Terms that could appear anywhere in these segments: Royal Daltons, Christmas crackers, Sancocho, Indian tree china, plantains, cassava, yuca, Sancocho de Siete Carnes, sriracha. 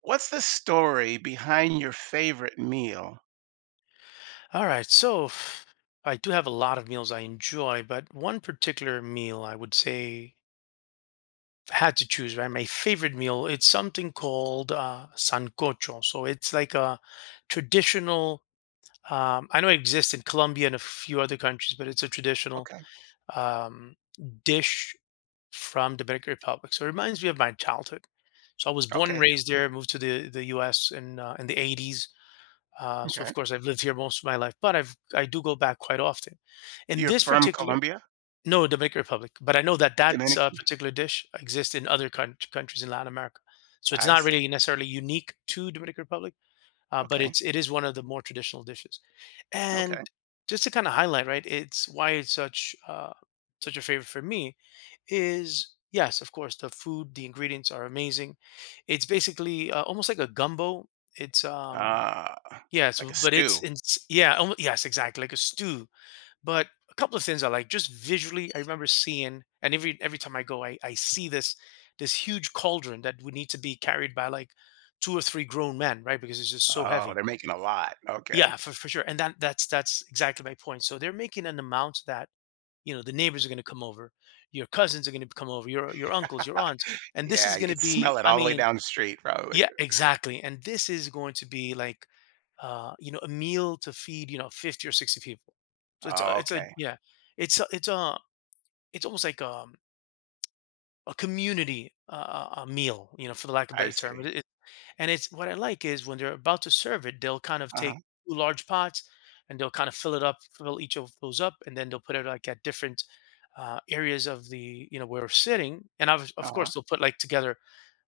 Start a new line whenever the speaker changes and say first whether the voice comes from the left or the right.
right: What's the story behind your favorite meal?
left: All right, I do have a lot of meals I enjoy, but one particular meal I would say if I had to choose, right? My favorite meal, it's something called sancocho. So it's like a traditional, I know it exists in Colombia and a few other countries, but it's a traditional
right: Okay,
left: um, dish from Dominican Republic. So it reminds me of my childhood. So I was born and
right: okay,
left: raised there, moved to the US in the 80s, so
right: okay.
left: of course I've lived here most of my life, but I do go back quite often. In
right: You're
left: this
right: from
left: particular,
right: Colombia?
left: no, Dominican Republic, but I know that
right: Dominican.
left: particular dish exists in other countries in Latin America, so it's
right: I
left: not
right: see.
left: really necessarily unique to Dominican Republic, but
right: Okay,
left: it is one of the more traditional dishes. And
right: okay.
left: just to kind of highlight, right, it's why it's such such a favorite for me is yes, of course, the food, the ingredients are amazing. It's basically almost like a gumbo. It's
right: Ah,
left: yes,
right: like a
left: but it's
right: stew.
left: in yeah, yes, exactly, like a stew. But a couple of things I like just visually. I remember seeing, and every time I go, I see this huge cauldron that would need to be carried by like two or three grown men, right? Because it's just so
right: Oh,
left: heavy.
right: they're making a lot. Okay.
left: Yeah, for sure. And that's exactly my point. So they're making an amount that you know the neighbors are going to come over, your cousins are going to come over, your uncles, your aunts, and this
right: Yeah,
left: is
right: you
left: going
right: can
left: to be.
right: smell it
left: I
right: all the way
left: mean,
right: down the street, probably.
left: yeah, exactly. And this is going to be like, you know, a meal to feed, you know, 50 or 60 people. So it's a,
right: Oh,
left: it's a
right: okay.
left: yeah, it's a, it's a, it's almost like a community a meal, you know, for the lack of a
right: I
left: better term.
right: see.
left: And it's what I like is when they're about to serve it, they'll kind of
right: Uh-huh.
left: take two large pots and they'll kind of fill it up, fill each of those up, and then they'll put it like at different areas of the, you know, where we're sitting. And of
right: Uh-huh.
left: course, they'll put like together,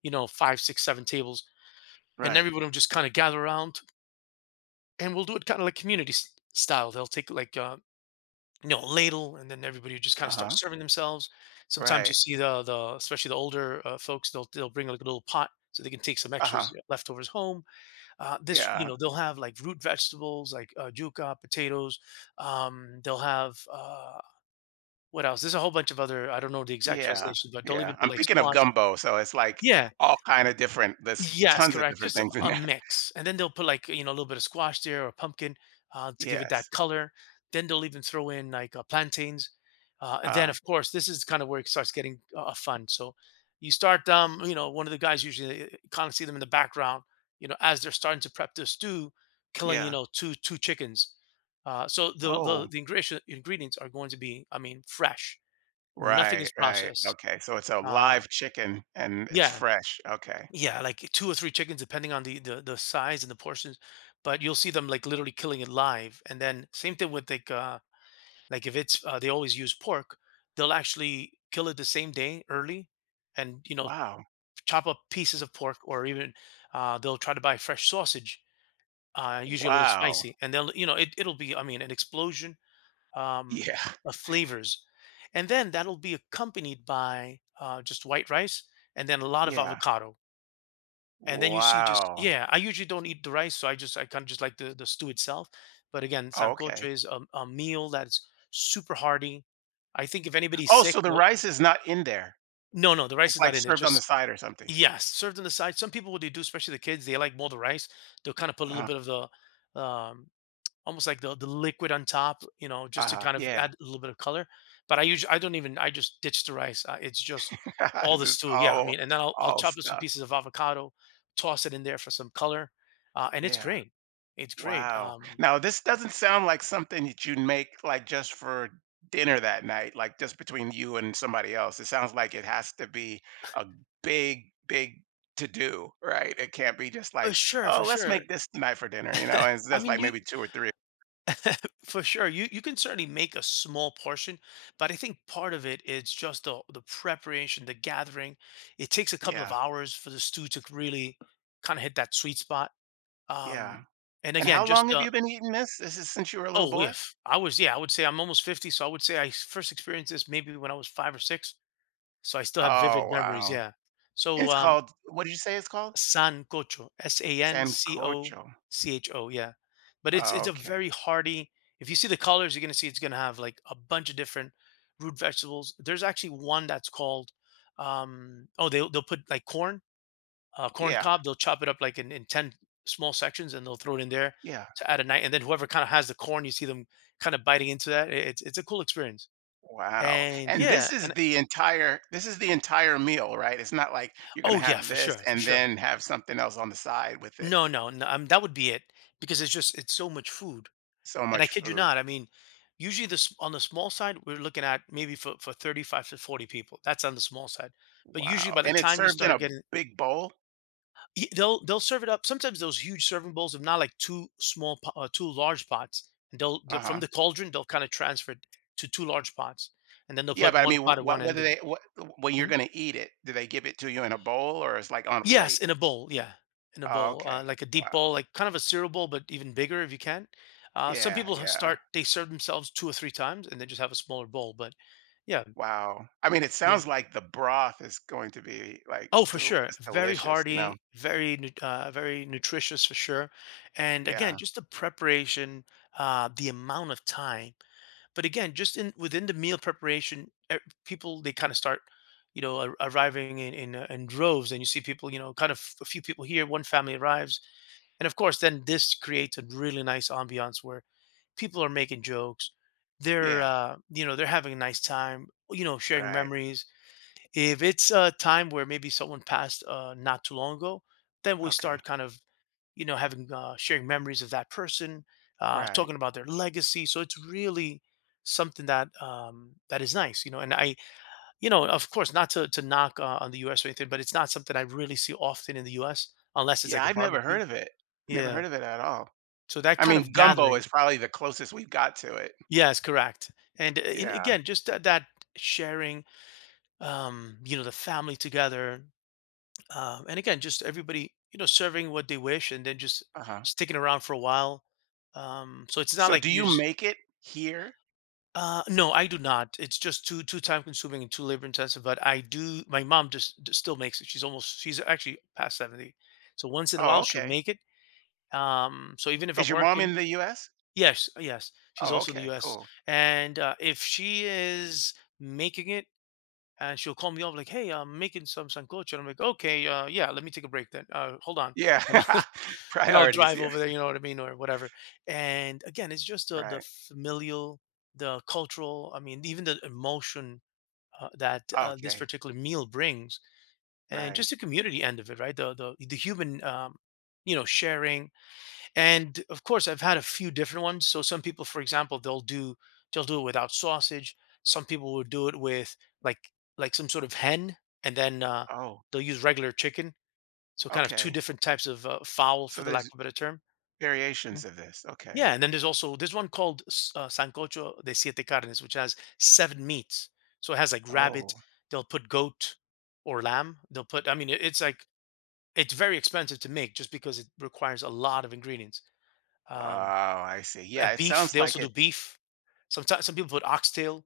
left: you know, five, six, seven tables and
right: Right.
left: everybody will just kind of gather around and we'll do it kind of like community style. They'll take like you know a ladle and then everybody will just kind of start
right: Uh-huh.
left: serving themselves. Sometimes you
right: Right.
left: see the especially the older folks, they'll bring like a little pot so they can take some extras,
right: Uh-huh.
left: yeah, leftovers home. This, you
right: Yeah.
left: know, they'll have like root vegetables like yuca, potatoes, they'll have what else? There's a whole bunch of other. I don't know the exact
right: Yeah.
left: translation, but they'll
right: Yeah.
left: even put
right: I'm
left: like
right: thinking of
left: squash.
right: gumbo, so it's like
left: Yeah,
right: all kind of different. There's
left: yes,
right: tons of
left: correct.
right: different
left: Just
right: things in
left: a
right: there.
left: mix, and then they'll put like you know a little bit of squash there or pumpkin, to give it
right: Yes.
left: that color. Then they'll even throw in like plantains, and then
right: Uh,
left: of course this is kind of where it starts getting fun. So you start, you know, one of the guys usually kind of see them in the background, you know, as they're starting to prep their stew, killing you
right: yeah.
left: know two chickens. So
right: Oh,
left: ingredients are going to be, I mean, fresh. Nothing
right: right,
left: is
right: right.
left: processed.
right: Okay, so it's a
left: Uh,
right: live chicken and it's
left: yeah,
right: fresh. Okay.
left: yeah, like two or three chickens, depending on the size and the portions. But you'll see them like literally killing it live. And then same thing with like if it's they always use pork, they'll actually kill it the same day early, and you know
right: Wow.
left: chop up pieces of pork or even they'll try to buy fresh sausage, usually a little
right: Wow.
left: spicy, and they'll you know it'll be I mean an explosion um
right: Yeah.
left: of flavors, and then that'll be accompanied by just white rice and then a lot of
right: Yeah.
left: avocado, and then you see just
right: Wow.
left: yeah, I usually don't eat the rice so I just I kind of just like the stew itself. But again
right: Oh,
left: sancocho
right: okay.
left: is a meal that's super hearty. I think if anybody's
right: Oh,
left: sick,
right: so the
left: no,
right: rice is not in there.
left: no, no, the
right: It's
left: rice is
right: like
left: not in there,
right: served on the
left: just
right: side or something.
left: yes served on the side. Some people what they do especially the kids they like more the rice, they'll kind of put a little
right: Uh-huh.
left: bit of the almost like the liquid on top, you know, just to
right: Uh-huh.
left: kind of
right: Yeah.
left: add a little bit of color. But I usually I don't even, I just ditch the rice. It's just all
right: It's
left: the
right: just
left: stew. Yeah, I mean, and then I'll
right: all
left: chop up some
right: stuff.
left: pieces of avocado, toss it in there for some color, and it's
right: Yeah.
left: great. It's great.
right: Wow. Now, this doesn't sound like something that you'd make like just for dinner that night, like just between you and somebody else. It sounds like it has to be a big, big to do, right? It can't be just
left: For
right: like,
left: sure, for
right: oh, let's
left: sure.
right: make this tonight for dinner, you know? And it's
left: I
right: just
left: mean,
right: like
left: you
right: maybe two or three.
left: for sure you can certainly make a small portion, but I think part of it is just the preparation, the gathering. It takes a couple of
right: Yeah.
left: hours for the stew to really kind of hit that sweet spot.
right: Yeah.
left: Um, and
right: And how
left: again,
right: long
left: just
right: have you been eating this? This is since you were a little
left: oh,
right: boy?
left: if I was, yeah, I would say I'm almost 50, so I would say first experienced this maybe when I was five or six, so I still have
right: Oh,
left: vivid memories.
right: wow.
left: Yeah.
right: And
left: So
right: it's called, what did you say it's called?
left: sancocho,
right: Sancocho.
left: Sancocho, yeah. But
right: Oh,
left: it's a
right: okay.
left: very hearty. If you see the colors, you're gonna see it's gonna have like a bunch of different root vegetables. There's actually one that's called oh, they'll put like corn. Corn
right: Yeah.
left: cob. They'll chop it up like in 10 small sections and they'll throw it in there
right: Yeah.
left: to add a night. And then whoever kind of has the corn, you see them kind of biting into that. It's a cool experience.
right: Wow,
left: And
right: and
left: yeah. And
right: this is the entire meal, right? It's not like you're gonna
left: oh, yeah,
right: have
left: for
right: this
left: sure. For
right: and
left: sure.
right: then have something else on the side with it.
left: No, no, no. That would be it because it's just, it's so much food.
right: So
left: And I
right: much
left: kid you
right: food.
left: not. I mean, usually this on the small side, we're looking at maybe for 35 to 40 people. That's on the small side. But usually
right: Wow,
left: by the
right: and it's
left: time you
right: served in a
left: start getting,
right: big bowl?
left: They'll serve it up. Sometimes those huge serving bowls, of not like two large pots, and from
right: Uh-huh.
left: the cauldron they'll kind of transfer it to two large pots, and then they'll
right: Yeah,
left: put
right: but I
left: one
right: mean,
left: pot
right: wh
left: at
right: what
left: one end.
right: whether
left: And
right: they what when you're
left: mhm,
right: gonna eat it, do they give it to you in a bowl or it's like on a
left: yes,
right: plate?
left: in a bowl, yeah, in a
right: Oh,
left: bowl,
right: okay.
left: like a deep bowl,
right: Wow.
left: like kind of a cereal bowl, but even bigger if you can. Some
right: Yeah,
left: people ha-
right: yeah.
left: start they serve themselves two or three times, and then just have a smaller bowl. But yeah,
right: Wow. I mean, it
left: yeah.
right: sounds like the broth is going to be, like,
left: Oh, for
right: del
left: sure.
right: just
left: Very
right: delicious, you know?
left: hearty, very very nutritious for sure. And again,
right: Yeah.
left: just the preparation, the amount of time. But again, just in within the meal preparation, people they kind of start, you know, arriving in in droves, and you see people, you know, kind of a few people here, one family arrives, and of course, then this creates a really nice ambiance where people are making jokes, they're
right: Yeah.
left: you know they're having a nice time, you know, sharing
right: Right.
left: memories, if it's a time where maybe someone passed not too long ago, then we
right: Okay.
left: start kind of you know having sharing memories of that person,
right: Right.
left: talking about their legacy. So it's really something that that is nice, you know. And I, you know, of course, not to knock on the U.S. or anything, but it's not something I really see often in the U.S. unless it's
right: Yeah,
left: like a
right: I've never
left: barbecue.
right: heard of it. Never
left: Yeah.
right: heard of it at all.
left: So that
right: I
left: kind
right: mean,
left: of
right: gumbo
left: gathering.
right: is probably the closest we've got to it.
left: Yes, correct. And
right: Yeah,
left: again, just that sharing, you know, the family together, and again, just everybody, you know, serving what they wish, and then just
right: uh-huh.
left: sticking around for a while. So it's not
right: So
left: like
right: do you
left: you're. Just,
right: make it here?
left: no, I do not. It's just too time consuming and too labor intensive. But I do. My mom just still makes it. She's almost. She's actually past 70. So once in a
right: Oh,
left: while, she'll
right: okay.
left: make it. So even if I'm
right: Is your mom
left: working,
right: in the US?
left: yes, yes, she's
right: Oh,
left: also the
right: okay,
left: U.S.
right: cool.
left: And if she is making it, and she'll call me up like, "Hey, I'm making some sancocho," and I'm like, "Okay, yeah, let me take a break then. Hold on."
right: Yeah.
left: and and I'll
right: Priorities,
left: drive
right: yeah.
left: over there, you know what I mean, or whatever. And again, it's just the
right: Right.
left: familial, the cultural, I mean, even the emotion that this
right: Okay,
left: particular meal brings, and
right: right.
left: just the community end of it, right? The human, sharing. And of course, I've had a few different ones. So some people, for example, they'll do it without sausage. Some people will do it with like like some sort of hen, and then
right: Oh,
left: they'll use regular chicken. So kind of two
right: okay.
left: different types of fowl, for
right: So
left: the lack
right: there's
left: of a better term.
right: variations of this. Okay.
left: Yeah, and then there's one called Sancocho de Siete Carnes, which has seven meats. So it has like rabbit.
right: Oh.
left: They'll put goat or lamb. They'll put. I mean, it's like it's very expensive to make just because it requires a lot of ingredients.
right: Oh,
left: Um,
right: I see. Yeah, it
left: Beef.
right: sounds
left: They also
right: like
left: do
right: it.
left: beef. Sometimes some people put oxtail.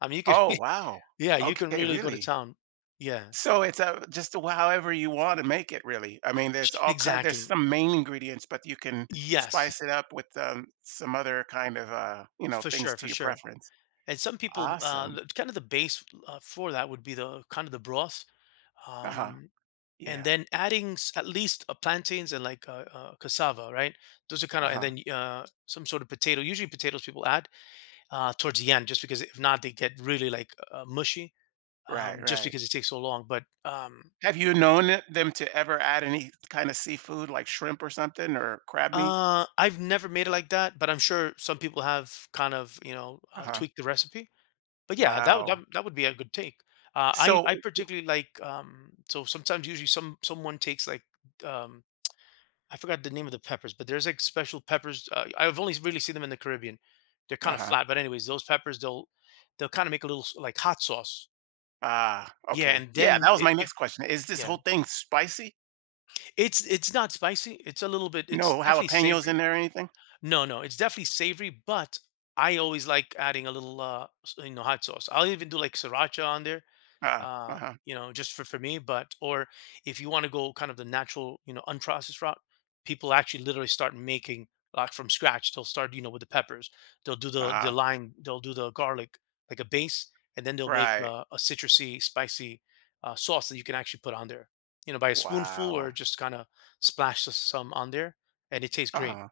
left: I mean, you could.
right: Oh, wow.
left: Yeah, you can
right: Okay,
left: really go to
right: really?
left: town. Yeah,
right: So it's a just however you want to make it really. I mean, there's all kind there's
left: exactly.
right: some main ingredients, but you can
left: Yes,
right: spice it up with some other kind of you know,
left: for
right: things
left: sure,
right: to
left: for
right: your
left: sure.
right: preference.
left: And some people,
right: Awesome.
left: kind of the base for that would be the kind of the broth.
right: Uh-huh.
left: Um, and
right: Yeah.
left: then adding at least plantains and like cassava, right? Those are kind of, and
right: Uh-huh.
left: then some sort of potato. Usually, potatoes people add towards the end, just because if not, they get really like mushy,
right: Right,
left: just
right: right.
left: because it takes so long. But um,
right: Have you known them to ever add any kind of seafood like shrimp or something or crab meat?
left: uh, I've never made it like that, but I'm sure some people have kind of, you know,
right: Uh-huh.
left: tweaked the recipe. But yeah, that would- that,
right: Wow.
left: that would be a good take. Uh, I
right: So,
left: I particularly like, so sometimes usually someone takes like um, I forgot the name of the peppers, but there's like special peppers. I've only really seen them in the Caribbean. They're kind of
right: uh-huh.
left: flat, but anyways, those peppers they'll kind of make a little like hot sauce.
right: Ah,
left: Yeah,
right: okay.
left: and
right: Yeah,
left: then
right: that was
left: I-
right: my
left: if
right: next question. Is this
left: yeah,
right: whole thing spicy?
left: it's not spicy. It's a little bit. It's
right: No
left: definitely
right: jalapenos in
left: savory.
right: there or anything?
left: No, no, it's definitely savory, but I always like adding a little you know, hot sauce. I'll even do like sriracha on there.
right: Ah.
left: uh,
right: Uh-huh.
left: you know, just for me. But, or if you want to go kind of the natural, you know, unprocessed route, people actually literally start making like from scratch. They'll start, you know, with the peppers, they'll do the
right: Ah.
left: lime, they'll do the garlic, like a base, and then they'll make
right: Right.
left: a citrusy, spicy sauce that you can actually put on there, you know, by a spoonful
right: Wow.
left: or just kind of splash some on there. And it tastes great.
right: Uh-huh.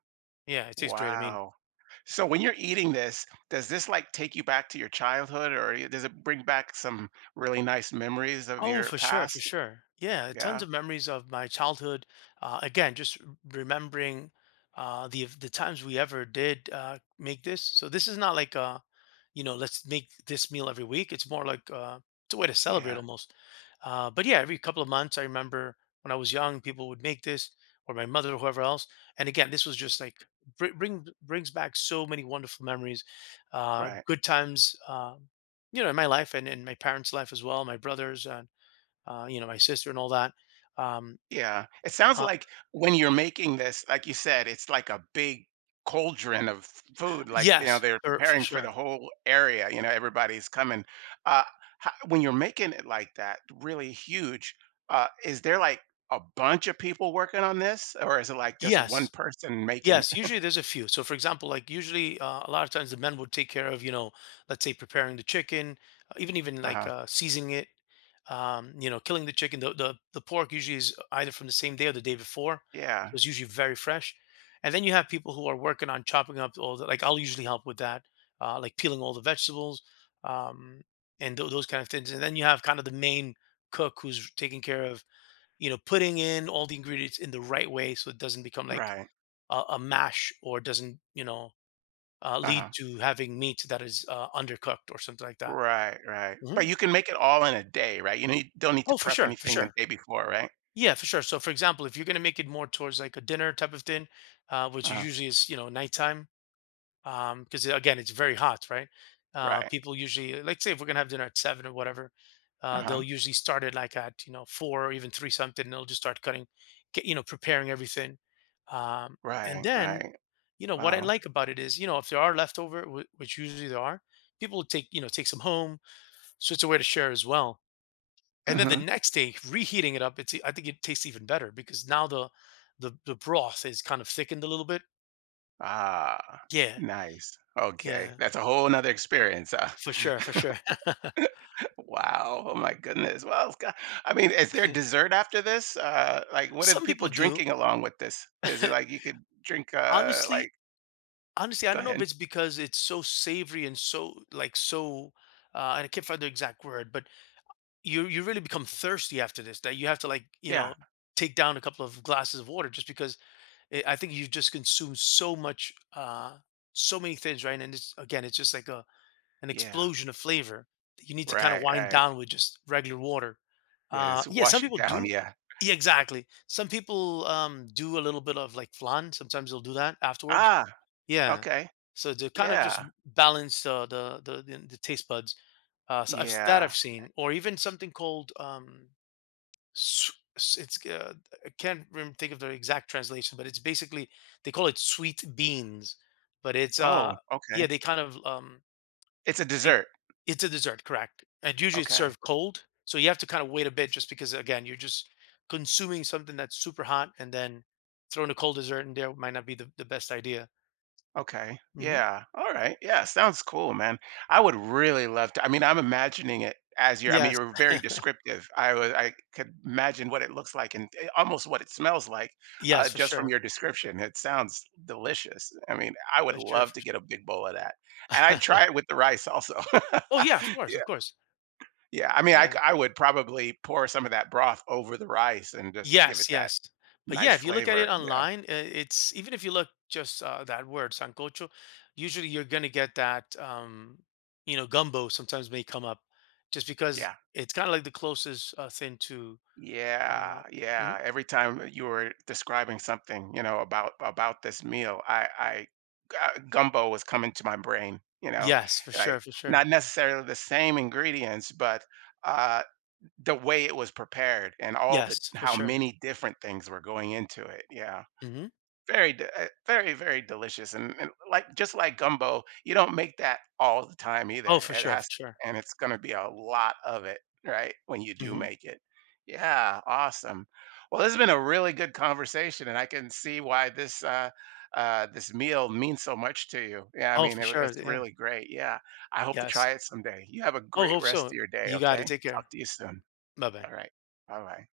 left: Yeah, it tastes great. I mean,
right: Wow. So when you're eating this, does this like take you back to your childhood or does it bring back some really nice memories of
left: oh,
right: your
left: for sure, for
right: past?
left: sure. Yeah, tons
right: Yeah.
left: of memories of my childhood. Again, remembering the times we ever did make this. So this is not like you know, let's make this meal every week. It's more like it's a way to celebrate
right: Yeah.
left: almost. But yeah, every couple of months, I remember when I was young, people would make this, or my mother, or whoever else. And again, this was just like brings back so many wonderful memories,
right: Right.
left: good times. You know, in my life and in my parents' life as well, my brothers, and you know, my sister and all that. Um,
right: Yeah. It sounds
left: uh,
right: like when you're making this, like you said, it's like a big cauldron of food. Like, you know,
left: yes,
right: they're
left: for
right: preparing for the
left: sure.
right: whole area. You know, everybody's coming. Uh, when you're making it like that, really huge, is there like a bunch of people working on this, or is it like just one
left: Yes,
right: person making
left: yes,
right: it?
left: usually there's a few. So, for example, like usually a lot of times the men would take care of, you know, let's say preparing the chicken, even like
right: Uh-huh.
left: seasoning it, you know, killing the chicken. The pork usually is either from the same day or the day before, so
right: Yeah.
left: it's usually very fresh. And then you have people who are working on chopping up all the, like, I'll usually help with that, like peeling all the vegetables, um, and those kind of things. And then you have kind of the main cook who's taking care of, you know, putting in all the ingredients in the right way so it doesn't become like
right: Right.
left: a mash or doesn't, you know, lead
right: Uh-huh.
left: to having meat that is undercooked or something like that.
right: Right. Right.
left: Hmm.
right: But you can make it all in a day, right? You know, you don't need to
left: Oh, for
right: prep
left: sure, for
right: anything the
left: sure.
right: day before, right?
left: Yeah, for sure. So, for example, if you're going to make it more towards like a dinner type of thing, which
right: Uh-huh.
left: usually is, you know, nighttime, because again it's very hot, right?
right: Right.
left: People usually, like, say if we're going to have dinner at seven or whatever,
right: Uh-huh.
left: they'll usually start it like at, you know, four or even three something, and they'll just start cutting, get, you know, preparing everything, um, and
right: Right.
left: then,
right: Right.
left: you know, what I
right: Wow.
left: like about it is, you know, if there are leftover, which usually there are, people will take, you know, take some home, so it's a way to share as well. And then the
right: Mhm.
left: next day, reheating it up, it's e, I think it tastes even better because now the the broth is kind of thickened a little bit.
right: Ah,
left: Yeah,
right: nice. Okay.
left: yeah,
right: That's a whole nother experience.
left: for sure, for sure.
right: Wow. Oh my goodness. I mean, is there dessert after this? Like, what are the
left: Some
right: people
left: people do.
right: drinking along with this? Is it like you could drink?
left: Honestly, honestly, I
right: Go
left: don't know if
right: ahead.
left: it's because it's so savory and so like so. And I can't find the exact word, but you really become thirsty after this that you have to, like, you know,
right: Yeah.
left: take down a couple of glasses of water just because it, I think you just consume so much uh, so many things, right? And it's, again, it's just like a an
right: Yeah.
left: explosion of flavor that you need to kind of
right: Right.
left: wind
right: Right.
left: down with just regular water.
right: Yeah.
left: Uh,
right: Just
left: yeah, some
right: wash it
left: people
right: down.
left: do.
right: Yeah.
left: Yeah, exactly. Some people, um, do a little bit of like flan sometimes. They'll do that afterwards.
right: Ah.
left: Yeah.
right: Okay.
left: So to kind of just
right: Yeah.
left: balance the taste buds, that I've
right: Yeah.
left: seen, or even something called, s- it's I can't remember, think of the exact translation, but it's basically, they call it sweet beans, but it's
right: Oh.
left: yeah,
right: Okay.
left: they kind of, um,
right: It's a
left: take.
right: dessert.
left: It's a dessert, correct? And usually it's
right: Okay.
left: served cold, so you have to kind of wait a bit just because, again, you're just consuming something that's super hot and then throwing a cold dessert in there might not be the best idea.
right: Okay.
left: Hmm.
right: Yeah. All right. Yeah. Sounds cool, man. I would really love to. I mean, I'm imagining it as you're. I mean, you
left: Yes.
right: are very descriptive. I was. I could imagine what it looks like and almost what it smells like,
left: Yes, for
right: just from your
left: sure,
right: description. It sounds delicious. I mean, I would
left: for sure,
right: love
left: for
right: to get a big bowl of that, and I'd
left: sure.
right: try it with the rice also.
left: Oh, yeah,
right: Yeah.
left: of course,
right: Yeah. I mean,
left: yeah.
right: I would probably pour some of that broth over the rice and just give it
left: Yes,
right: that
left: yes. But yeah,
right: nice
left: if you look at it
right: flavor. Yeah.
left: online, it's, even if you look just that word sancocho, usually you're gonna get that. You know, gumbo sometimes may come up, just because
right: Yeah.
left: it's kind of like the closest thing to.
right: Yeah,
left: Uh, mhm.
right: yeah. Every time you were describing something, you know, about this meal, I gumbo was coming to my brain, you know,
left: Yes, for
right: like
left: sure, for sure.
right: not necessarily the same ingredients, but uh the way it was prepared and all the
left: Yes, for
right: how
left: sure.
right: many different things were going into it. Yeah.
left: Hmm.
right: Very very, very delicious, and like just like gumbo, you don't make that all the time either.
left: Oh, for
right: It
left: sure, for
right: has
left: sure.
right: and it's gonna be a lot of it, right, when you do
left: Hmm.
right: make it. Yeah, awesome. Well, this has been a really good conversation, and I can see why this, this meal means so much to you. Yeah, I
left: Oh,
right: mean,
left: for sure.
right: it's
left: Yeah.
right: really great, yeah. I hope to
left: Yes.
right: try it someday. You have a
left: Oh,
right: great
left: hope
right: rest of
left: so.
right: your day,
left: You got
right: okay?
left: it. Take
right: Talk
left: care.
right: to you soon.
left: Bye bye.
right: Alright. Bye-bye.